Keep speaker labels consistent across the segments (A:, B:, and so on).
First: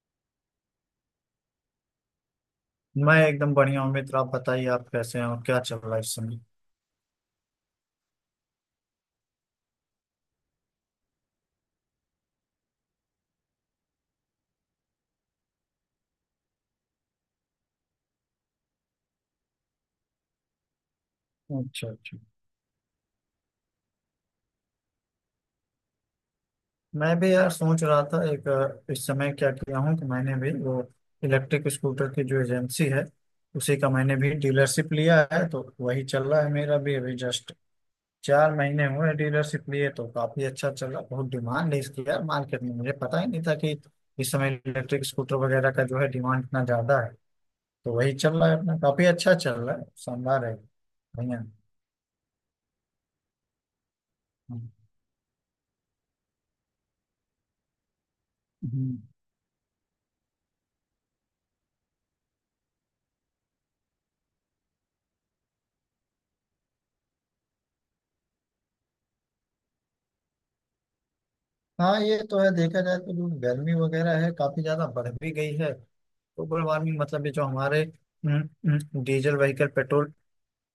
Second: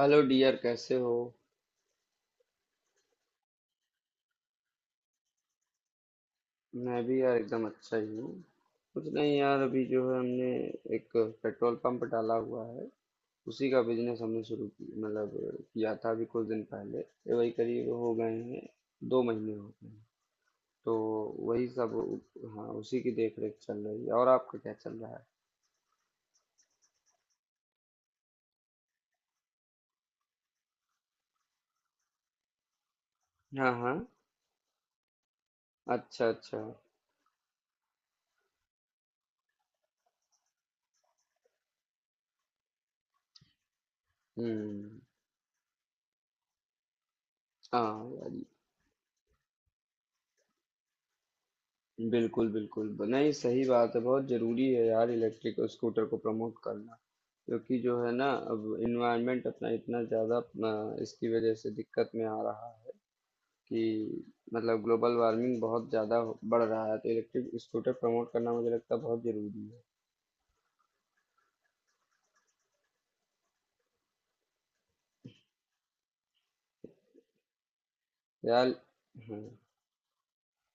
A: Hello dear, कैसे हो?
B: मैं एकदम बढ़िया हूँ मित्र। आप बताइए, आप कैसे हैं और क्या चल रहा है इस समय?
A: मैं भी यार एकदम अच्छा ही हूँ। कुछ नहीं यार, अभी जो है हमने एक पेट्रोल पंप डाला हुआ है। उसी का बिजनेस हमने शुरू की मतलब किया था अभी कुछ दिन पहले, ये वही करीब हो गए हैं, 2 महीने हो गए हैं। तो वही
B: अच्छा,
A: सब।
B: अच्छा।
A: हाँ, उसी की देख रेख चल रही है और आपका क्या चल रहा है?
B: मैं भी यार सोच रहा था एक इस समय क्या किया हूँ कि मैंने भी वो इलेक्ट्रिक स्कूटर की जो एजेंसी है,
A: हाँ
B: उसी का
A: हाँ,
B: मैंने भी डीलरशिप लिया है, तो वही चल
A: अच्छा
B: रहा है
A: अच्छा।
B: मेरा भी अभी जस्ट 4 महीने हुए डीलरशिप लिए। तो काफी अच्छा चल रहा, बहुत डिमांड है इसकी यार मार्केट में। मुझे पता ही नहीं था कि इस समय
A: हम्म।
B: इलेक्ट्रिक स्कूटर वगैरह का जो है डिमांड इतना ज्यादा है। तो
A: हाँ
B: वही
A: यार,
B: चल रहा है अपना, काफी अच्छा चल रहा है, शानदार है, बढ़िया।
A: बिल्कुल बिल्कुल नहीं, सही बात है, बहुत जरूरी है यार इलेक्ट्रिक स्कूटर को प्रमोट करना। क्योंकि जो है ना अब
B: हम्म।
A: इन्वायरमेंट अपना इतना ज़्यादा अपना इसकी वजह से दिक्कत में आ रहा है कि मतलब ग्लोबल वार्मिंग बहुत ज़्यादा बढ़ रहा है, तो इलेक्ट्रिक स्कूटर प्रमोट करना मुझे लगता है बहुत ज़रूरी है
B: हाँ ये तो है। देखा जाए तो जो गर्मी वगैरह है काफी ज्यादा बढ़ भी गई है। ग्लोबल वार्मिंग मतलब ये जो हमारे
A: यार।
B: डीजल
A: हाँ,
B: व्हीकल, पेट्रोल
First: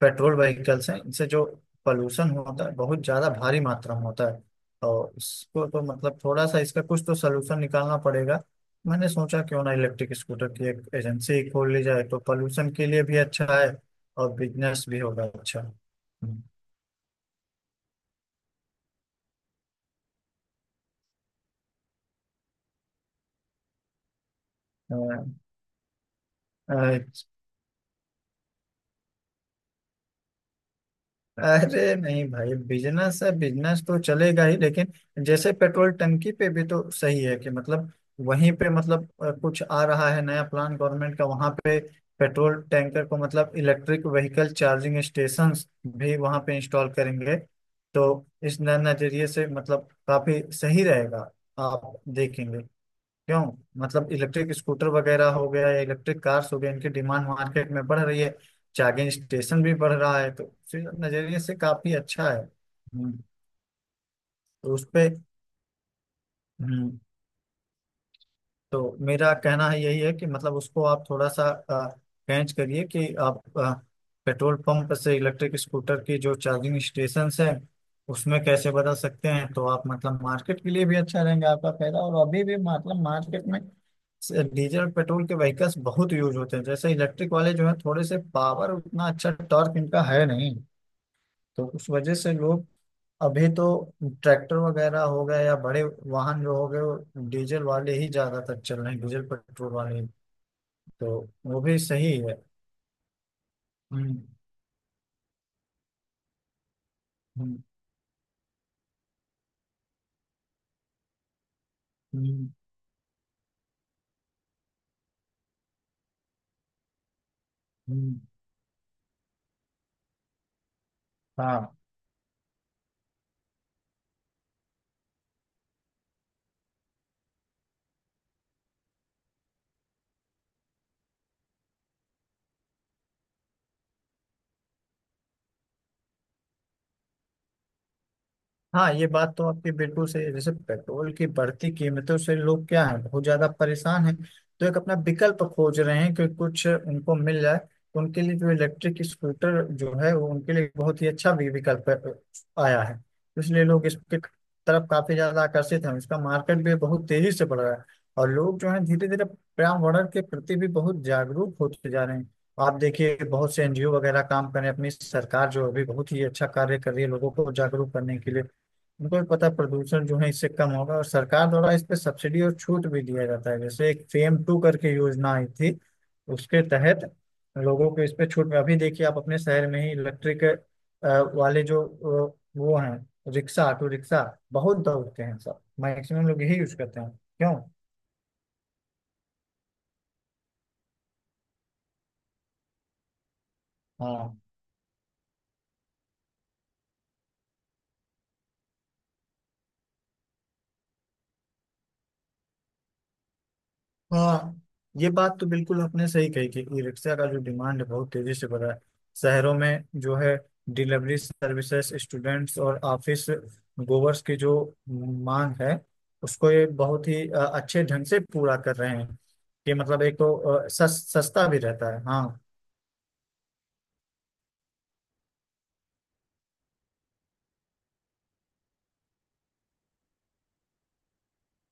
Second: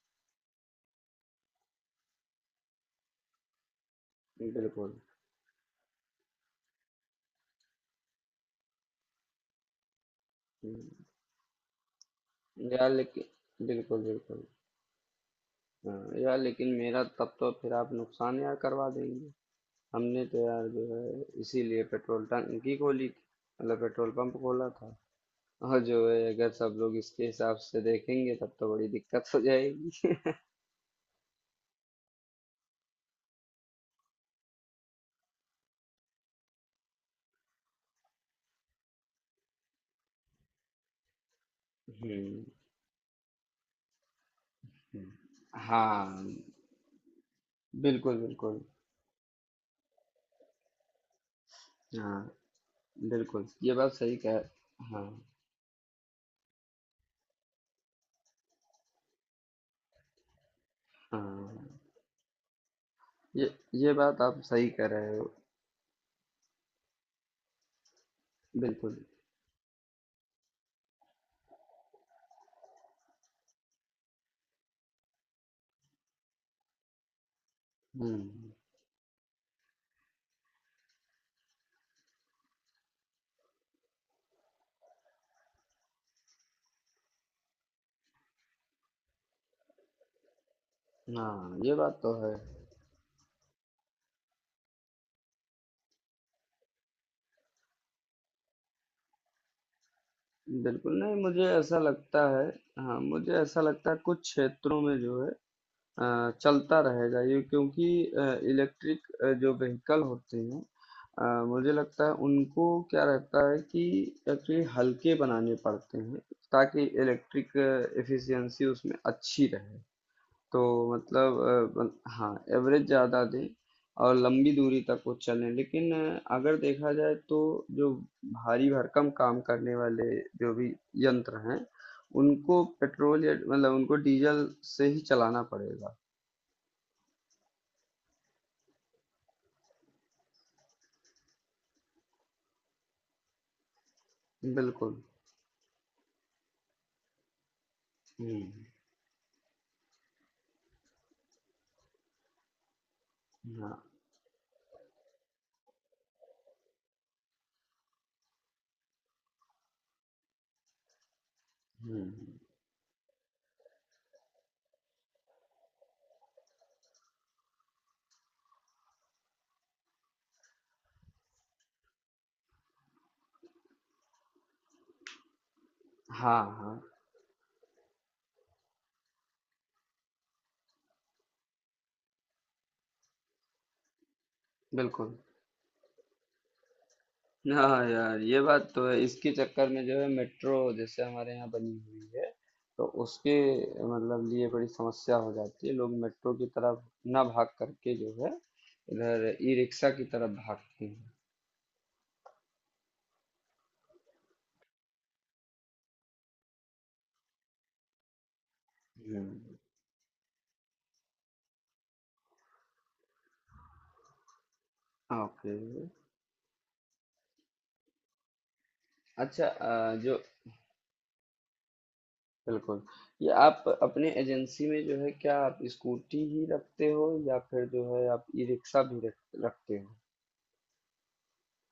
B: पेट्रोल व्हीकल्स हैं, इनसे जो पोल्यूशन होता है बहुत ज्यादा भारी मात्रा में होता है।
A: बिल्कुल।
B: और इसको तो मतलब थोड़ा सा इसका कुछ तो सलूशन निकालना पड़ेगा। मैंने सोचा क्यों ना इलेक्ट्रिक स्कूटर की एक
A: हम्म,
B: एजेंसी खोल ली जाए, तो पोल्यूशन के
A: यार
B: लिए भी अच्छा
A: लेकिन,
B: है
A: बिल्कुल
B: और
A: बिल्कुल।
B: बिजनेस भी होगा अच्छा।
A: हाँ यार
B: हम्म,
A: लेकिन मेरा तब तो फिर आप नुकसान यार करवा देंगे। हमने तो यार जो है इसीलिए पेट्रोल टंकी खोली थी, मतलब पेट्रोल पंप खोला था। और जो है अगर सब
B: अ,
A: लोग इसके हिसाब से देखेंगे तब तो बड़ी दिक्कत हो जाएगी।
B: अरे नहीं भाई, बिजनेस है, बिजनेस तो चलेगा ही। लेकिन जैसे पेट्रोल टंकी पे भी तो सही है कि मतलब वहीं पे मतलब कुछ आ रहा है नया प्लान गवर्नमेंट का वहां पे।
A: हम्म।
B: पेट्रोल टैंकर को मतलब इलेक्ट्रिक व्हीकल चार्जिंग
A: हम्म।
B: स्टेशंस भी
A: हाँ,
B: वहां पे इंस्टॉल करेंगे। तो
A: बिल्कुल बिल्कुल।
B: इस नजरिए से मतलब काफी सही रहेगा, आप
A: हाँ,
B: देखेंगे। क्यों?
A: बिल्कुल ये बात
B: मतलब
A: सही कह
B: इलेक्ट्रिक स्कूटर
A: हाँ
B: वगैरह हो गया या इलेक्ट्रिक कार्स हो गए, इनकी डिमांड मार्केट में बढ़ रही है, चार्जिंग स्टेशन भी बढ़ रहा है, तो उसी नजरिए से
A: हाँ,
B: काफी अच्छा है।
A: ये ये बात आप सही
B: तो उस
A: कह
B: पे
A: रहे हो। बिल्कुल।
B: तो मेरा कहना है यही है कि मतलब उसको आप थोड़ा सा पेंच करिए कि आप पेट्रोल पंप से इलेक्ट्रिक स्कूटर की जो चार्जिंग स्टेशन है उसमें
A: हम्म।
B: कैसे बदल सकते हैं। तो आप मतलब मार्केट के लिए भी अच्छा रहेंगे, आपका फायदा। और अभी भी मतलब मार्केट में से डीजल पेट्रोल के व्हीकल्स बहुत यूज होते हैं। जैसे इलेक्ट्रिक वाले जो हैं थोड़े से पावर, उतना अच्छा टॉर्क इनका है नहीं,
A: हाँ,
B: तो
A: ये
B: उस
A: बात तो
B: वजह से
A: है।
B: लोग अभी तो ट्रैक्टर वगैरह हो गए या बड़े वाहन जो हो गए वो डीजल वाले ही ज्यादातर चल रहे हैं, डीजल पेट्रोल वाले,
A: बिल्कुल नहीं,
B: तो
A: मुझे
B: वो भी
A: ऐसा
B: सही
A: लगता
B: है।
A: है। हाँ, मुझे ऐसा लगता है कुछ
B: हम्म,
A: क्षेत्रों में जो है चलता रहेगा ये,
B: हम्म,
A: क्योंकि इलेक्ट्रिक जो व्हीकल होते हैं मुझे लगता है
B: हम्म,
A: उनको क्या रहता है कि एक्चुअली हल्के बनाने पड़ते हैं, ताकि इलेक्ट्रिक
B: हम्म।
A: एफिशिएंसी उसमें अच्छी रहे। तो मतलब
B: हाँ,
A: हाँ एवरेज ज़्यादा दें और लंबी दूरी तक वो चलें, लेकिन अगर देखा जाए तो जो भारी भरकम काम करने वाले जो भी यंत्र हैं उनको पेट्रोल या मतलब उनको डीजल से ही चलाना पड़ेगा।
B: हाँ, ये बात तो आपकी बिल्कुल सही है। जैसे पेट्रोल की बढ़ती कीमतों से लोग क्या है बहुत ज्यादा परेशान हैं, तो एक
A: बिल्कुल।
B: अपना विकल्प खोज रहे हैं कि कुछ उनको मिल जाए तो उनके
A: हुँ।
B: लिए। जो इलेक्ट्रिक स्कूटर जो है वो उनके लिए बहुत ही अच्छा विकल्प आया है। इसलिए
A: हाँ।
B: लोग इसके तरफ काफी ज्यादा आकर्षित हैं, इसका मार्केट भी बहुत तेजी से बढ़ रहा है। और लोग जो है धीरे धीरे पर्यावरण के प्रति भी बहुत जागरूक होते
A: हुँ।
B: जा रहे हैं। आप देखिए, बहुत से एनजीओ वगैरह काम कर रहे हैं। अपनी सरकार जो अभी बहुत ही अच्छा कार्य कर रही है लोगों को जागरूक करने के लिए, बिल्कुल पता प्रदूषण जो है इससे कम होगा। और सरकार द्वारा इस पे सब्सिडी और छूट भी दिया जाता है, जैसे एक फेम टू करके योजना आई थी,
A: हाँ,
B: उसके
A: हाँ,
B: तहत लोगों को इस पे छूट। में अभी देखिए आप अपने शहर में ही इलेक्ट्रिक वाले जो वो हैं रिक्शा, ऑटो रिक्शा बहुत
A: बिल्कुल।
B: दौड़ते हैं, सब मैक्सिमम लोग यही यूज करते हैं। क्यों?
A: हाँ यार, ये बात तो है, इसके चक्कर में जो है मेट्रो जैसे हमारे यहाँ बनी हुई है, तो उसके मतलब
B: हाँ,
A: लिए बड़ी समस्या हो जाती है। लोग मेट्रो की तरफ ना भाग करके जो है, इधर ई-रिक्शा की तरफ भागते हैं।
B: हाँ, ये बात तो बिल्कुल आपने सही कही कि ई रिक्शा का जो डिमांड है बहुत तेजी से बढ़ रहा है।
A: हुँ।
B: शहरों में जो है डिलीवरी सर्विसेज, स्टूडेंट्स और ऑफिस गोवर्स की जो
A: ओके।
B: मांग है उसको ये बहुत ही अच्छे ढंग से पूरा कर रहे हैं।
A: अच्छा, अ,
B: कि मतलब
A: जो
B: एक तो सस्ता भी रहता है। हाँ।
A: बिल्कुल, ये आप अपने एजेंसी में जो है क्या आप स्कूटी ही रखते हो या फिर जो है आप ई-रिक्शा भी रख रखते हो?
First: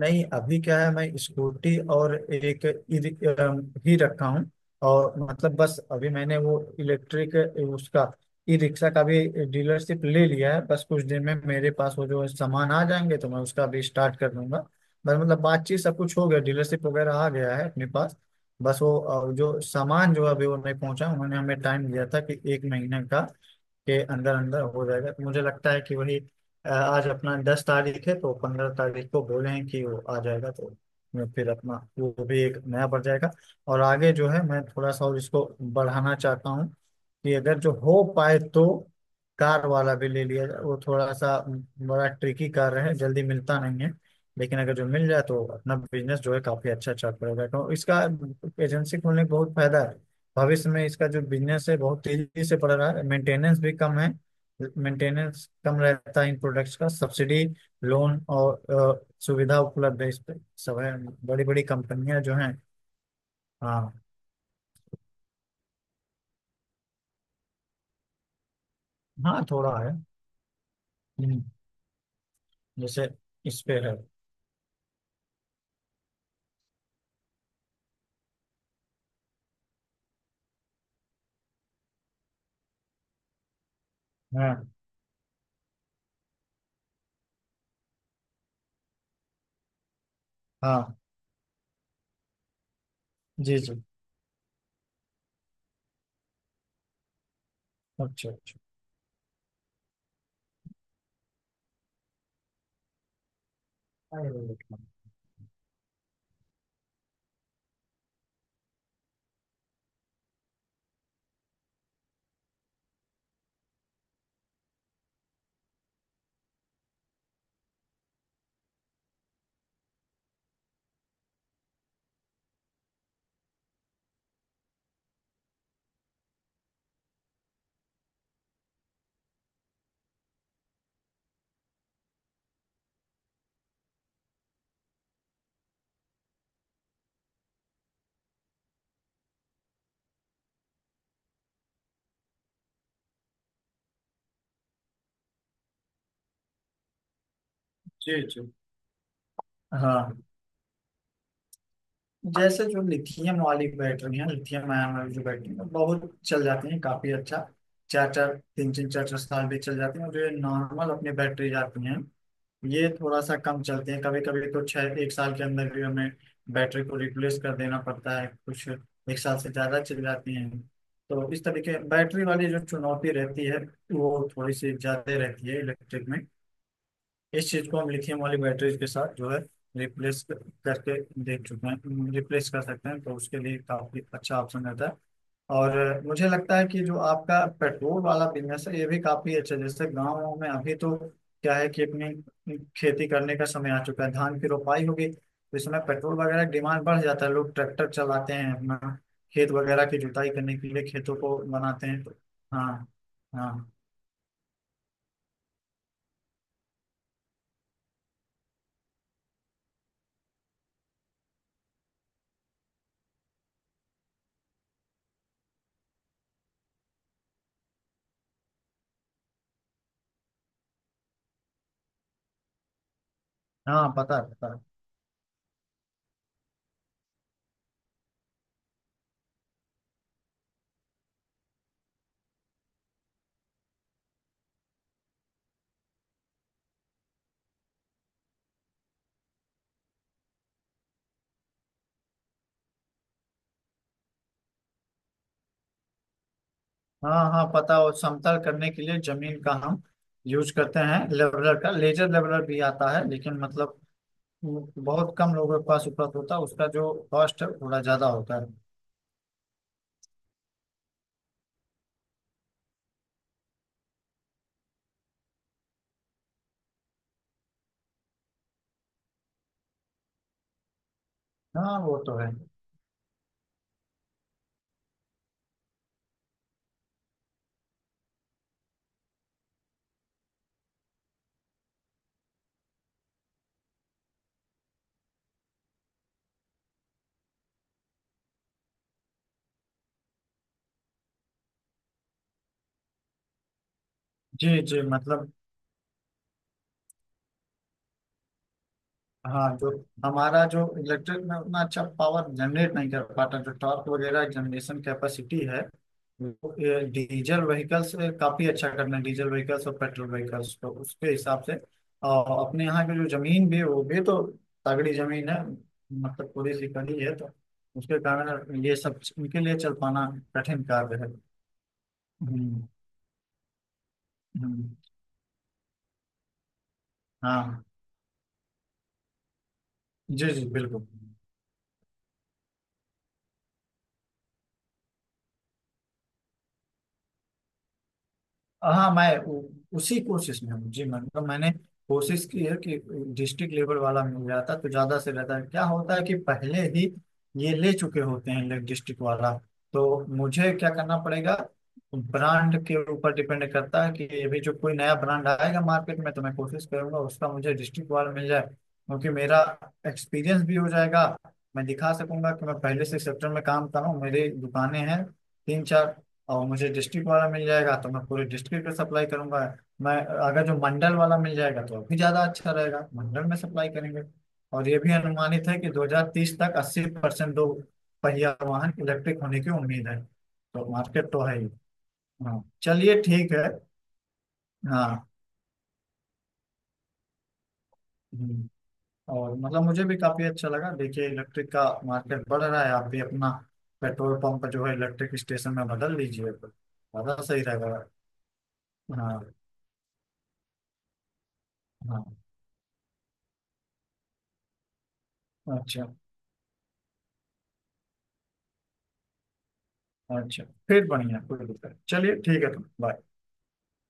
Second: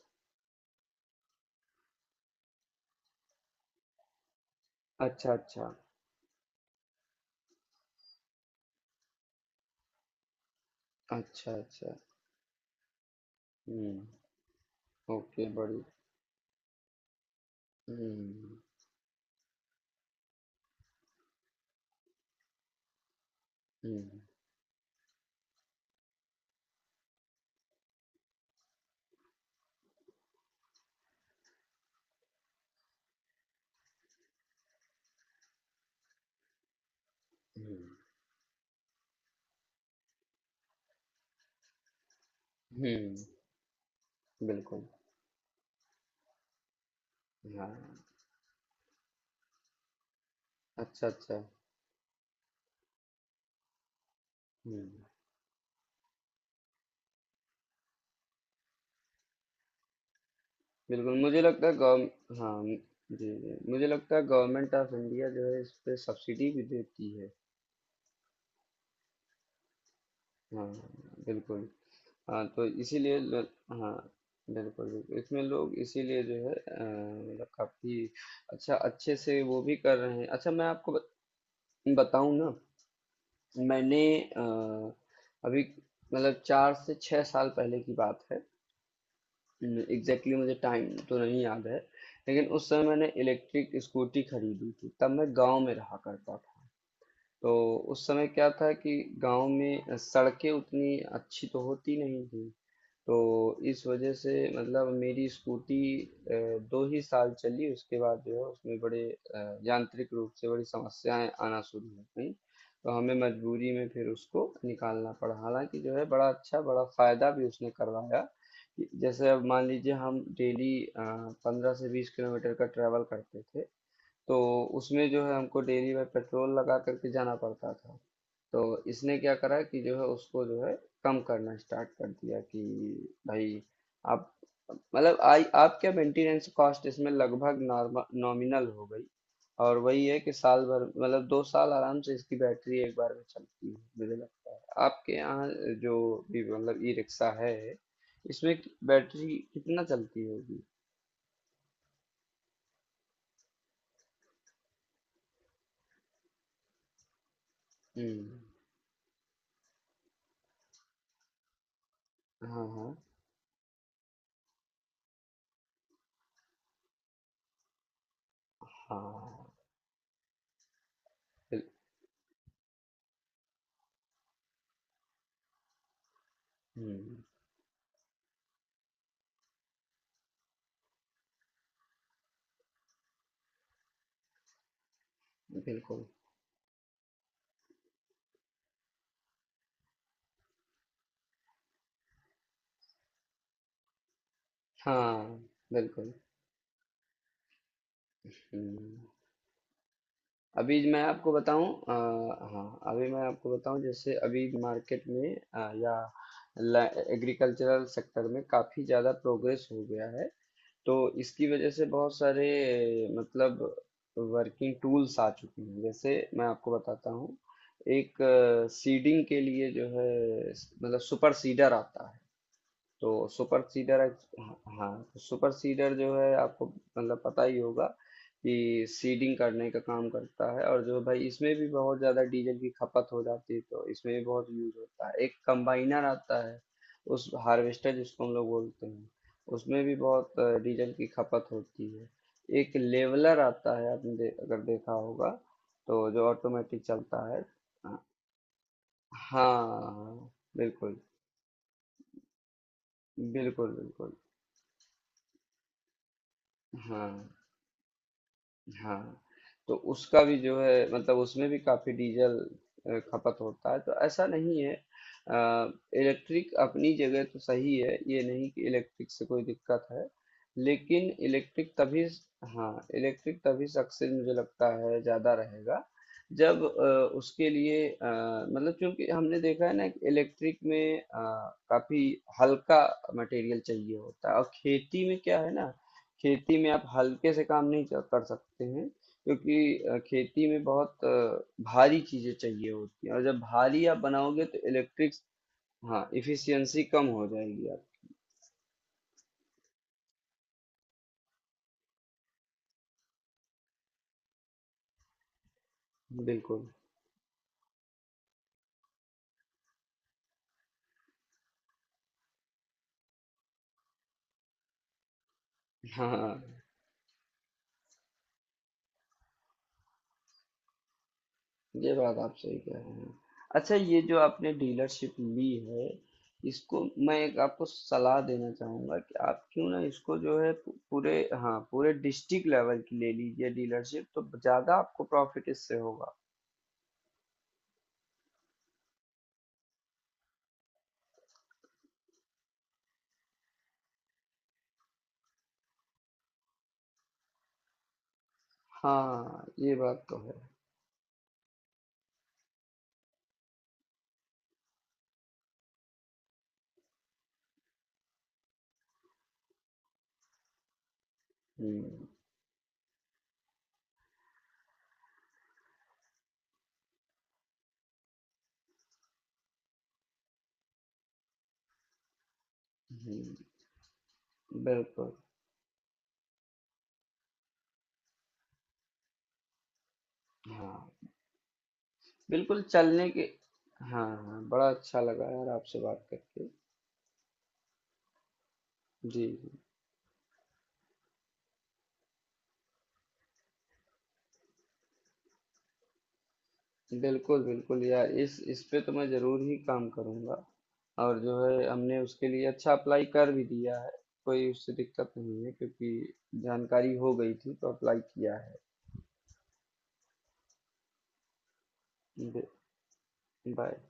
B: नहीं अभी क्या है, मैं स्कूटी और एक ई- रिक- अम, ही रखा हूँ। और
A: अच्छा,
B: मतलब
A: अच्छा।
B: बस अभी मैंने वो इलेक्ट्रिक उसका ई रिक्शा का भी डीलरशिप ले लिया है, बस कुछ दिन में
A: अच्छा,
B: मेरे पास
A: अच्छा।
B: वो जो है सामान आ जाएंगे तो मैं उसका भी
A: हुँ।
B: स्टार्ट कर दूंगा। बस मतलब
A: ओके, बड़ी।
B: बातचीत सब कुछ हो गया, डीलरशिप वगैरह आ गया है अपने पास।
A: हुँ।
B: बस वो जो सामान जो अभी वो नहीं पहुंचा, उन्होंने हमें टाइम दिया था कि एक महीने का के
A: हुँ।
B: अंदर अंदर हो जाएगा। तो मुझे लगता है कि वही आज अपना 10 तारीख है, तो 15 तारीख को बोलें कि वो आ जाएगा। तो मैं फिर अपना वो भी एक नया बढ़ जाएगा। और आगे जो है मैं थोड़ा सा और इसको बढ़ाना चाहता हूँ कि अगर जो
A: हुँ।
B: हो पाए तो कार वाला भी ले लिया जाए। वो थोड़ा सा बड़ा ट्रिकी कार है,
A: हुँ।
B: जल्दी मिलता नहीं है, लेकिन अगर
A: बिल्कुल।
B: जो मिल जाए तो अपना बिजनेस जो है काफी अच्छा चल पड़ेगा।
A: हाँ।
B: तो इसका एजेंसी खोलने का बहुत फायदा है भविष्य में।
A: अच्छा,
B: इसका जो
A: अच्छा।
B: बिजनेस है बहुत तेजी से बढ़ रहा है, मेंटेनेंस भी कम है,
A: हुँ।
B: मेंटेनेंस कम रहता है इन प्रोडक्ट्स का। सब्सिडी, लोन और सुविधा उपलब्ध है इस पे, सब है,
A: बिल्कुल मुझे
B: बड़ी बड़ी
A: लगता है गव
B: कंपनियां जो हैं।
A: हाँ, जी, जी। मुझे
B: हाँ,
A: लगता है गवर्नमेंट ऑफ इंडिया जो है इस पे सब्सिडी भी देती है।
B: हाँ थोड़ा है।
A: हाँ,
B: हम्म,
A: बिल्कुल। हाँ, तो
B: जैसे
A: इसीलिए ल
B: इस पे
A: हाँ,
B: है।
A: बिल्कुल, बिल्कुल। इसमें लोग इसीलिए जो है मतलब काफ़ी अच्छा अच्छे से वो भी कर रहे हैं। अच्छा मैं आपको बत बताऊँ ना, मैंने अ,
B: हाँ,
A: अभी मतलब 4 से 6 साल पहले की बात है, एग्जैक्टली exactly मुझे टाइम
B: हाँ,
A: तो नहीं याद है। लेकिन उस समय मैंने
B: जी
A: इलेक्ट्रिक
B: जी,
A: स्कूटी खरीदी थी, तब मैं गांव में रहा करता था। तो उस समय
B: अच्छा
A: क्या
B: अच्छा,
A: था कि गांव में सड़कें उतनी अच्छी तो होती नहीं थी। तो इस वजह से मतलब मेरी स्कूटी 2 ही साल चली, उसके बाद जो है उसमें बड़े यांत्रिक रूप से बड़ी समस्याएं आना शुरू हो गई। तो हमें मजबूरी में फिर उसको निकालना पड़ा, हालांकि जो है बड़ा अच्छा बड़ा फायदा भी उसने करवाया कि जैसे अब मान लीजिए हम डेली 15 से 20 किलोमीटर का ट्रैवल करते थे, तो उसमें जो है हमको डेली में पेट्रोल लगा करके जाना पड़ता था। तो इसने क्या करा कि जो है उसको जो है कम करना स्टार्ट कर दिया कि भाई आप मतलब आई आपके मेंटेनेंस कॉस्ट इसमें लगभग नॉर्मल नॉमिनल हो गई। और वही है कि साल भर मतलब 2 साल आराम से इसकी बैटरी एक बार में चलती है। मुझे लगता है आपके यहाँ जो भी मतलब ई रिक्शा है
B: जी जी,
A: इसमें बैटरी कितना
B: हाँ।
A: चलती होगी?
B: जैसे जो लिथियम वाली बैटरी है, लिथियम आयन वाली जो बैटरी है बहुत चल जाती है, काफी अच्छा। चार चार
A: हम्म।
B: तीन तीन चार चार साल भी चल जाती है। और जो ये नॉर्मल अपनी बैटरी जाती हैं
A: हाँ
B: ये
A: हाँ।
B: थोड़ा सा कम चलती है, कभी कभी तो छः एक साल के अंदर भी हमें बैटरी को रिप्लेस कर देना पड़ता है, कुछ एक साल
A: हाँ।
B: से ज्यादा चल जाती हैं। तो इस
A: बिल,
B: तरीके बैटरी वाली जो चुनौती रहती है वो थोड़ी सी ज्यादा रहती है इलेक्ट्रिक में।
A: हम्म।
B: इस चीज को हम लिथियम वाली बैटरीज के साथ जो है रिप्लेस करके देख चुके हैं, रिप्लेस कर सकते हैं, तो उसके लिए काफी अच्छा ऑप्शन रहता है। और
A: बिल्कुल।
B: मुझे लगता है कि जो आपका पेट्रोल वाला बिजनेस है ये भी काफी अच्छा है। जैसे गाँव में अभी तो क्या है कि अपनी खेती करने का समय आ चुका है, धान की रोपाई होगी
A: हाँ।
B: तो इसमें
A: बिल्कुल।
B: पेट्रोल वगैरह की डिमांड बढ़ जाता है, लोग ट्रैक्टर चलाते हैं अपना
A: हम्म।
B: खेत वगैरह की जुताई करने के
A: अभी
B: लिए,
A: मैं
B: खेतों
A: आपको
B: को
A: बताऊं
B: बनाते
A: अ,
B: हैं तो। हाँ,
A: हाँ अभी मैं आपको
B: हाँ,
A: बताऊं जैसे अभी मार्केट में या एग्रीकल्चरल सेक्टर में काफ़ी ज़्यादा प्रोग्रेस हो गया है। तो इसकी वजह से बहुत सारे मतलब वर्किंग टूल्स आ चुके हैं, जैसे मैं आपको बताता हूँ एक सीडिंग के लिए जो है मतलब सुपर सीडर आता है। तो सुपर
B: हाँ,
A: सीडर।
B: पता है, पता है।
A: हाँ, तो सुपर सीडर जो है आपको मतलब पता ही होगा कि सीडिंग करने का काम करता है। और जो भाई इसमें भी बहुत ज़्यादा डीजल की खपत हो जाती है, तो इसमें भी बहुत यूज होता है। एक कंबाइनर आता है, उस हार्वेस्टर जिसको हम लोग बोलते हैं, उसमें भी बहुत डीजल की खपत होती है। एक लेवलर आता है, आपने अगर देखा होगा, तो जो ऑटोमेटिक
B: हाँ,
A: चलता है।
B: हाँ पता हो, समतल करने के लिए जमीन का हम
A: हाँ।
B: यूज करते हैं
A: बिल्कुल
B: लेवलर का। लेजर लेवलर भी आता है लेकिन
A: बिल्कुल
B: मतलब
A: बिल्कुल।
B: वो बहुत कम लोगों के पास उपलब्ध होता है, उसका जो
A: हाँ
B: कॉस्ट है थोड़ा ज्यादा होता है।
A: हाँ, तो उसका भी जो है मतलब उसमें भी काफी डीजल खपत होता है। तो ऐसा नहीं है, इलेक्ट्रिक अपनी जगह तो सही है, ये नहीं कि इलेक्ट्रिक से कोई दिक्कत है। लेकिन इलेक्ट्रिक
B: हाँ वो
A: तभी।
B: तो है।
A: हाँ, इलेक्ट्रिक तभी सक्सेस मुझे लगता है ज्यादा रहेगा जब उसके लिए मतलब क्योंकि हमने देखा है ना कि इलेक्ट्रिक में काफी हल्का मटेरियल चाहिए होता है। और खेती में क्या है ना, खेती में आप हल्के से काम नहीं कर सकते हैं, क्योंकि खेती में बहुत भारी चीजें चाहिए होती हैं। और जब भारी आप बनाओगे
B: जी
A: तो
B: जी,
A: इलेक्ट्रिक।
B: मतलब
A: हाँ इफिशियंसी कम हो जाएगी। आप
B: हाँ, जो हमारा जो इलेक्ट्रिक में उतना अच्छा पावर जनरेट नहीं कर पाता, जो टॉर्क वगैरह जनरेशन कैपेसिटी है वो,
A: बिल्कुल।
B: ये डीजल व्हीकल्स काफी अच्छा करना है। डीजल व्हीकल्स और पेट्रोल व्हीकल्स तो उसके हिसाब से। और अपने यहाँ की जो जमीन भी है, वो भी तो तगड़ी जमीन है, मतलब
A: हाँ,
B: थोड़ी सी कड़ी है, तो उसके कारण ये सब इनके लिए चल पाना कठिन कार्य है।
A: ये बात आप सही
B: हम्म,
A: कह रहे हैं। अच्छा ये जो आपने
B: हम्म।
A: डीलरशिप ली है, इसको मैं एक
B: हाँ,
A: आपको सलाह देना चाहूंगा कि आप क्यों ना इसको
B: जी
A: जो
B: जी,
A: है
B: बिल्कुल।
A: पूरे हाँ पूरे डिस्ट्रिक्ट लेवल की ले लीजिए डीलरशिप, तो ज्यादा आपको प्रॉफिट इससे होगा।
B: हाँ मैं उसी कोशिश में हूँ जी। मतलब मैंने कोशिश की है कि डिस्ट्रिक्ट लेवल वाला मिल जाता तो ज्यादा से ज्यादा। क्या होता है कि पहले ही ये ले चुके होते हैं डिस्ट्रिक्ट वाला,
A: हाँ ये बात
B: तो
A: तो है।
B: मुझे क्या करना पड़ेगा? ब्रांड के ऊपर डिपेंड करता है कि अभी जो कोई नया ब्रांड आएगा मार्केट में तो मैं कोशिश करूंगा उसका मुझे डिस्ट्रिक्ट वाला मिल जाए, क्योंकि मेरा एक्सपीरियंस भी हो जाएगा, मैं दिखा
A: हुँ।
B: सकूंगा कि मैं पहले से सेक्टर में काम कर रहा हूँ, मेरी दुकानें हैं तीन चार, और मुझे डिस्ट्रिक्ट वाला मिल जाएगा तो मैं पूरे डिस्ट्रिक्ट में सप्लाई करूंगा। मैं अगर जो मंडल वाला मिल जाएगा तो और भी ज्यादा अच्छा रहेगा, मंडल
A: हुँ।
B: में सप्लाई करेंगे। और ये भी
A: बिल्कुल,
B: अनुमानित है कि 2030 तक 80% दो पहिया वाहन इलेक्ट्रिक होने की उम्मीद है, तो
A: हाँ।
B: मार्केट तो है ही। हाँ,
A: बिल्कुल
B: चलिए
A: चलने के
B: ठीक है।
A: हाँ, हाँ, बड़ा अच्छा
B: हाँ।
A: लगा यार आपसे बात करके।
B: हम्म।
A: जी,
B: और मतलब मुझे भी काफी अच्छा लगा, देखिए इलेक्ट्रिक का मार्केट बढ़ रहा है, आप भी अपना पेट्रोल पंप जो है इलेक्ट्रिक स्टेशन में बदल लीजिए तो
A: जी।
B: ज्यादा
A: बिल्कुल,
B: सही
A: बिल्कुल
B: रहेगा।
A: यार इस पे तो मैं
B: हाँ,
A: ज़रूर ही काम करूँगा। और जो है हमने
B: हाँ,
A: उसके लिए अच्छा अप्लाई कर भी दिया है, कोई उससे दिक्कत नहीं है
B: अच्छा,
A: क्योंकि जानकारी हो गई थी तो अप्लाई किया है।
B: अच्छा। फिर बढ़िया, कोई दिक्कत। चलिए
A: बि
B: ठीक है, तो बाय।
A: बाय।